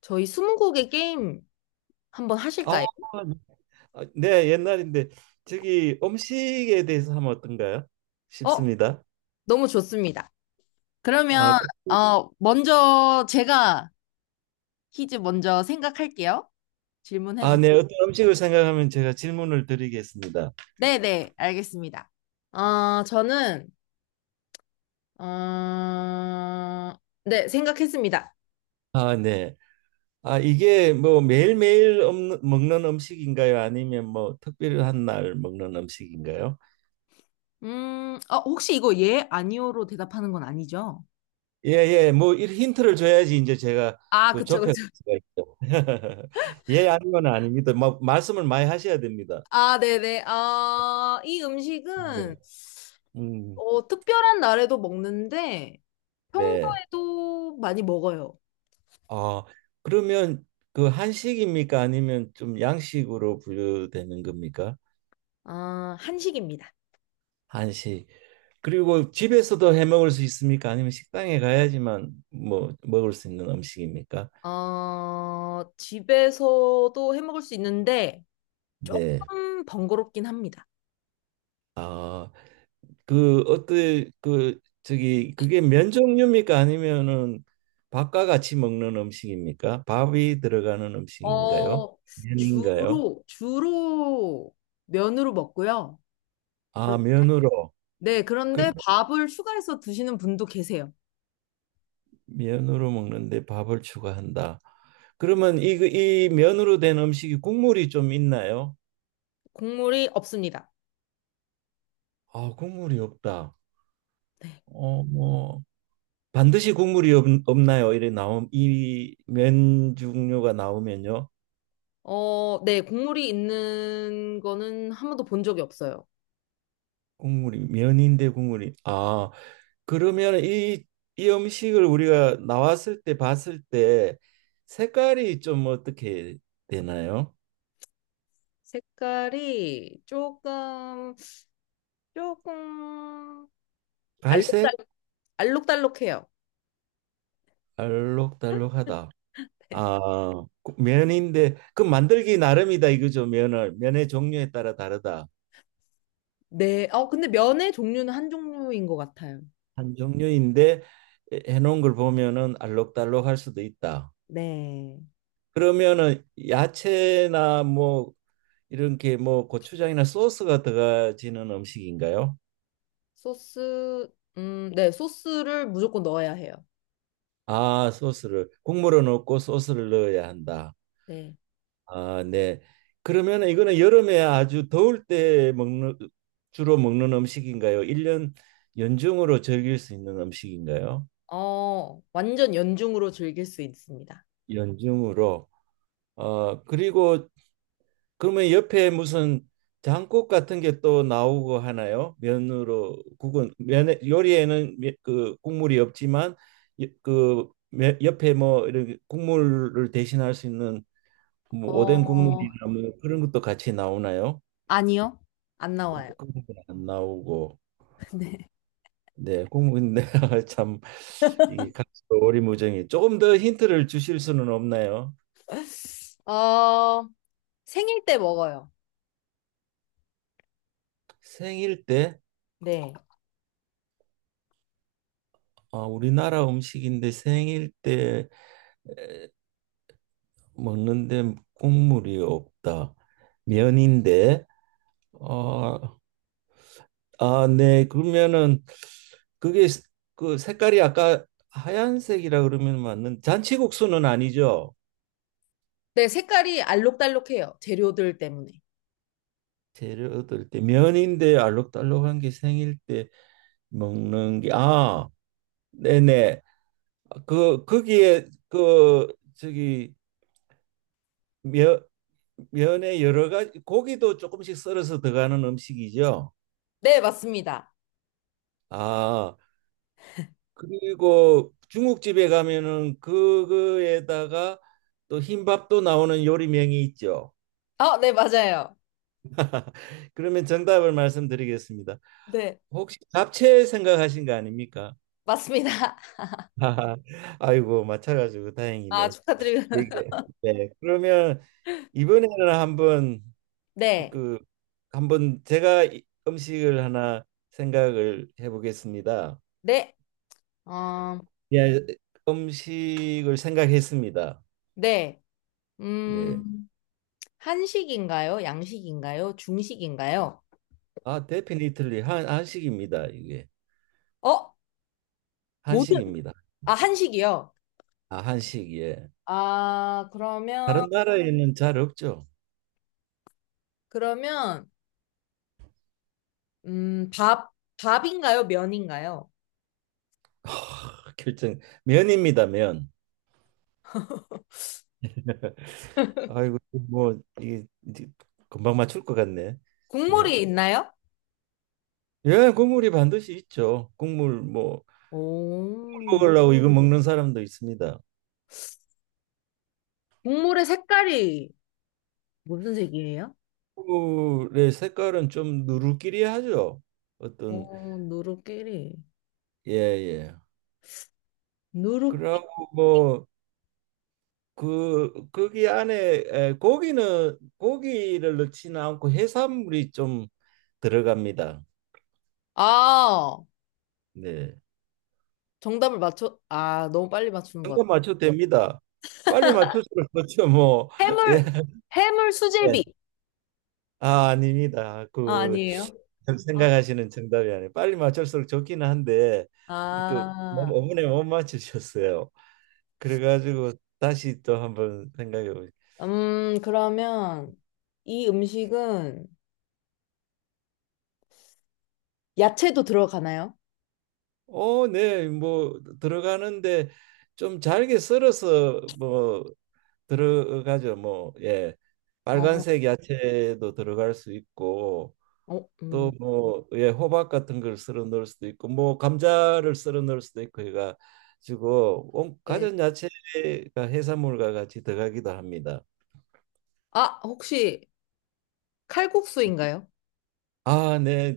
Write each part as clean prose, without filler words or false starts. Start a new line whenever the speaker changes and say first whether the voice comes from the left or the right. left: 저희 스무고개 게임 한번
right: 아,
left: 하실까요?
right: 옛날인데 저기 음식에 대해서 하면 어떤가요?
left: 어?
right: 싶습니다.
left: 너무 좋습니다.
right: 아,
left: 그러면
right: 그,
left: 먼저 제가 퀴즈 먼저 생각할게요. 질문해 주세요.
right: 네, 어떤 음식을 생각하면 제가 질문을 드리겠습니다.
left: 네네, 알겠습니다. 아 저는 어... 네, 생각했습니다.
right: 아, 네. 이게 뭐 매일매일 먹는 음식인가요? 아니면 뭐 특별한 날 먹는 음식인가요?
left: 혹시 이거 예, 아니오로 대답하는 건 아니죠?
right: 예, 예. 뭐 이 힌트를 줘야지 이제 제가
left: 아,
right: 그
left: 그쵸,
right: 좁혀 갈
left: 그쵸.
right: 수가 있죠. 예, 아니면 아닙니다. 뭐 말씀을 많이 하셔야 됩니다.
left: 아, 네네. 아, 이 음식은
right: 예. 음,
left: 특별한 날에도 먹는데
right: 네.
left: 평소에도 많이 먹어요.
right: 아, 그러면 그 한식입니까? 아니면 좀 양식으로 분류되는 겁니까?
left: 아, 한식입니다.
right: 한식. 그리고 집에서도 해 먹을 수 있습니까? 아니면 식당에 가야지만 뭐 먹을 수 있는 음식입니까?
left: 집에서도 해 먹을 수 있는데
right: 네.
left: 조금 번거롭긴 합니다.
right: 아, 그 어떤 그 저기 그게 면 종류입니까? 아니면은 밥과 같이 먹는 음식입니까? 밥이 들어가는 음식인가요?
left: 어,
right: 면인가요?
left: 주로 면으로 먹고요.
right: 아,
left: 그런,
right: 면으로.
left: 네,
right: 그
left: 그런데 밥을 추가해서 드시는 분도 계세요.
right: 면으로 먹는데 밥을 추가한다. 그러면 그이 면으로 된 음식이 국물이 좀 있나요?
left: 국물이 없습니다.
right: 아, 국물이 없다.
left: 네.
right: 뭐 반드시 없나요? 이래 나옴 이면 종류가 나오면요.
left: 어, 네, 국물이 있는 거는 한 번도 본 적이 없어요.
right: 국물이 면인데 국물이 아, 그러면 이 음식을 우리가 나왔을 때 봤을 때 색깔이 좀 어떻게 되나요?
left: 색깔이 조금
right: 갈색?
left: 알록달록, 알록달록해요.
right: 알록달록하다. 아, 그 면인데 그 만들기 나름이다 이거죠. 면을 면의 종류에 따라 다르다.
left: 네. 근데 면의 종류는 한 종류인 것 같아요.
right: 한 종류인데 해놓은 걸 보면은 알록달록할 수도 있다.
left: 네.
right: 그러면은 야채나 뭐 이렇게 뭐 고추장이나 소스가 들어가지는 음식인가요?
left: 소스, 네. 소스를 무조건 넣어야 해요.
right: 아, 소스를 국물을 넣고 소스를 넣어야 한다.
left: 네.
right: 아, 네. 그러면 이거는 여름에 아주 더울 때 먹는 주로 먹는 음식인가요? 일년 연중으로 즐길 수 있는 음식인가요?
left: 완전 연중으로 즐길 수 있습니다.
right: 연중으로. 그리고 그러면 옆에 무슨 장국 같은 게 또 나오고 하나요? 면으로 국은 면에 요리에는 그 국물이 없지만 옆에 뭐 이런 국물을 대신할 수 있는 뭐 오뎅
left: 어,
right: 국물이나 뭐 그런 것도 같이 나오나요?
left: 아니요. 안
right: 그런
left: 나와요.
right: 건안 나오고.
left: 네.
right: 네, 국문인데 참 이게 가수도 오리무중이 조금 더 힌트를 주실 수는 없나요?
left: 어, 생일 때 먹어요.
right: 생일 때
left: 네.
right: 아, 우리나라 음식인데 생일 때 에, 먹는데 국물이 없다. 면인데 어, 아, 네. 그러면은 그게 스- 그 색깔이 아까 하얀색이라 그러면 맞는 잔치국수는 아니죠?
left: 네, 색깔이 알록달록해요. 재료들 때문에.
right: 재료 얻을 때 면인데 알록달록한 게 생일 때 먹는 게 아, 네네. 그 거기에 그 저기 면 면에 여러 가지 고기도 조금씩 썰어서 들어가는 음식이죠.
left: 네, 맞습니다.
right: 아, 그리고 중국집에 가면은 그거에다가 또 흰밥도 나오는 요리명이 있죠.
left: 어, 네, 맞아요.
right: 그러면 정답을 말씀드리겠습니다.
left: 네,
right: 혹시 잡채 생각하신 거 아닙니까?
left: 맞습니다.
right: 아이고, 맞춰가지고
left: 아,
right: 다행이네.
left: 축하드립니다.
right: 이게 네. 그러면 이번에는 한번
left: 네,
right: 그 제가 음식을 하나 생각을 해보겠습니다.
left: 네, 어,
right: 예, 음식을 생각했습니다.
left: 네.
right: 네.
left: 음, 한식인가요? 양식인가요? 중식인가요?
right: 아, 데피니틀리 한 한식입니다. 이게
left: 어? 모든,
right: 한식입니다.
left: 아, 한식이요.
right: 아, 한식 예.
left: 아, 그러면,
right: 다른 나라에는 잘 없죠.
left: 그러면, 밥, 밥인가요? 면인가요?
right: 하, 결정 면입니다, 면. 아이고 뭐 이게 이제 금방 맞출 것 같네. 네.
left: 국물이 있나요?
right: 예, 국물이 반드시 있죠. 국물 뭐
left: 오,
right: 먹으려고 이거 먹는 사람도 있습니다.
left: 국물의 색깔이 무슨 색이에요?
right: 얼굴의 색깔은 좀 누르끼리하죠. 어떤
left: 어, 누룩끼리.
right: 예예.
left: 누룩,
right: 그러고 뭐 그 거기 안에 고기는 고기를 넣지는 않고 해산물이 좀 들어갑니다.
left: 아,
right: 네.
left: 정답을 맞춰, 아, 너무 빨리 맞추는 것
right: 정답
left: 같아.
right: 맞춰도 됩니다. 빨리 맞춰시면 그렇죠 뭐. 예.
left: 해물, 해물 수제비.
right: 예. 아 아닙니다.
left: 아,
right: 그
left: 아니에요?
right: 지금
left: 아,
right: 생각하시는 정답이 아니에요. 빨리 맞출수록 좋기는 한데 그
left: 아.
right: 너무 어머니 못 맞추셨어요. 그래가지고 다시 또 한번 생각해 보죠.
left: 그러면 이 음식은 야채도 들어가나요?
right: 어, 네, 뭐 들어가는데 좀 잘게 썰어서 뭐 들어가죠. 뭐 예,
left: 어,
right: 빨간색 야채도 들어갈 수 있고
left: 어,
right: 또 뭐 예, 호박 같은 걸 썰어 넣을 수도 있고 뭐 감자를 썰어 넣을 수도 있고 해가지고
left: 네.
right: 가전 야채가 해산물과 같이 들어가기도 합니다.
left: 아, 혹시 칼국수인가요?
right: 아, 네,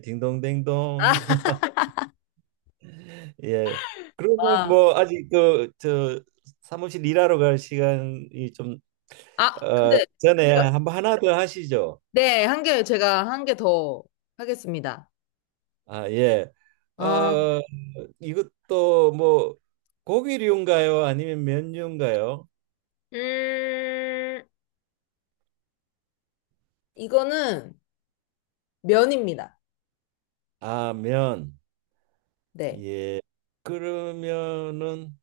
left: 아,
right: 딩동댕동. 예. 그러면
left: 아,
right: 뭐 아직 그 저 사무실 일하러 갈 시간이 좀
left: 아,
right: 어,
left: 근데
right: 전에
left: 제가-
right: 한번 하나 더 하시죠.
left: 네, 한 개, 제가 한 개 더 하겠습니다.
right: 아, 예.
left: 아,
right: 어, 이것도 뭐 고기류인가요? 아니면 면류인가요?
left: 음, 이거는 면입니다.
right: 아, 면.
left: 네.
right: 예. 그러면은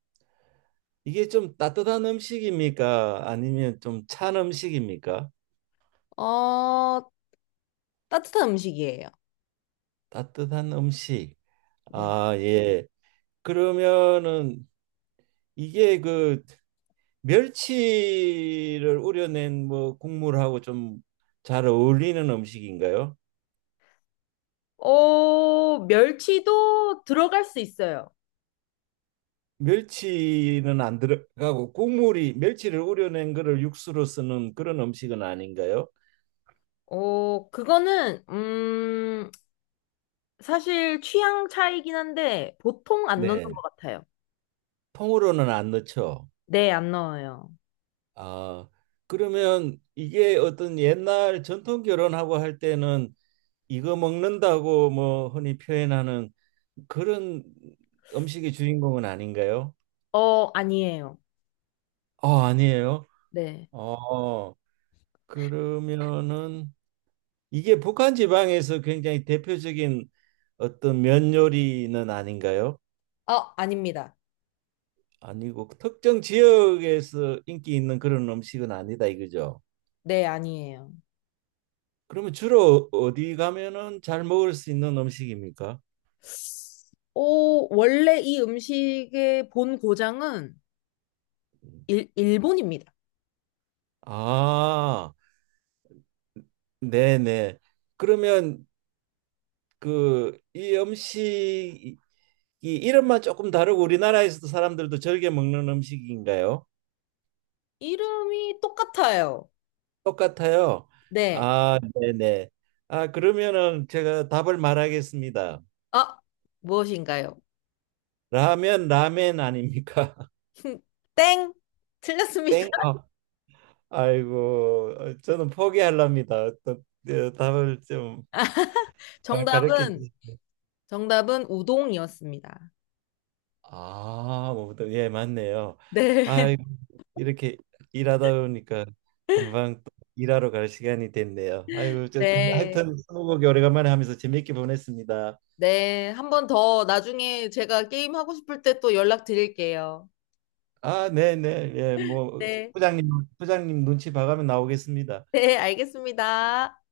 right: 이게 좀 따뜻한 음식입니까? 아니면 좀 찬 음식입니까?
left: 어, 따뜻한 음식이에요.
right: 따뜻한 음식.
left: 네.
right: 아, 예. 그러면은 이게 그 멸치를 우려낸 뭐 국물하고 좀 잘 어울리는 음식인가요?
left: 멸치도 들어갈 수 있어요.
right: 멸치는 안 들어가고 국물이 멸치를 우려낸 거를 육수로 쓰는 그런 음식은 아닌가요?
left: 어, 그거는, 사실 취향 차이긴 한데 보통 안 넣는
right: 네.
left: 것 같아요.
right: 통으로는 안 넣죠.
left: 네, 안 넣어요.
right: 아, 그러면 이게 어떤 옛날 전통 결혼하고 할 때는 이거 먹는다고 뭐 흔히 표현하는 그런 음식의 주인공은 아닌가요?
left: 어, 아니에요.
right: 아, 아니에요.
left: 네.
right: 어, 그러면은 이게 북한 지방에서 굉장히 대표적인 어떤 면 요리는 아닌가요?
left: 아, 아닙니다.
right: 아니고 특정 지역에서 인기 있는 그런 음식은 아니다 이거죠.
left: 네, 아니에요.
right: 그러면 주로 어디 가면은 잘 먹을 수 있는 음식입니까?
left: 오, 원래 이 음식의 본 고장은 일, 일본입니다.
right: 아, 네네. 그러면 그 이 음식이 이름만 조금 다르고 우리나라에서도 사람들도 즐겨 먹는 음식인가요?
left: 이름이 똑같아요.
right: 똑같아요.
left: 네.
right: 아, 네네. 아, 그러면은 제가 답을 말하겠습니다.
left: 아, 무엇인가요?
right: 라면, 라멘 아닙니까?
left: 땡! 틀렸습니다.
right: 땡. 아, 아이고, 저는 포기하렵니다. 답을 좀 가르쳐 주
left: 정답은,
right: 시요
left: 정답은 우동이었습니다.
right: 아, 뭐부터 예, 맞네요.
left: 네.
right: 아, 이렇게 일하다 보니까 금방 또 일하러 갈 시간이 됐네요. 아이고, 저
left: 네.
right: 하여튼 스무고개 오래간만에 하면서 재밌게 보냈습니다.
left: 네, 한 번 더 나중에 제가 게임 하고 싶을 때 또 연락드릴게요.
right: 아, 네, 네. 예, 뭐
left: 네.
right: 부장님 부장님 눈치 봐가면 나오겠습니다.
left: 네, 알겠습니다.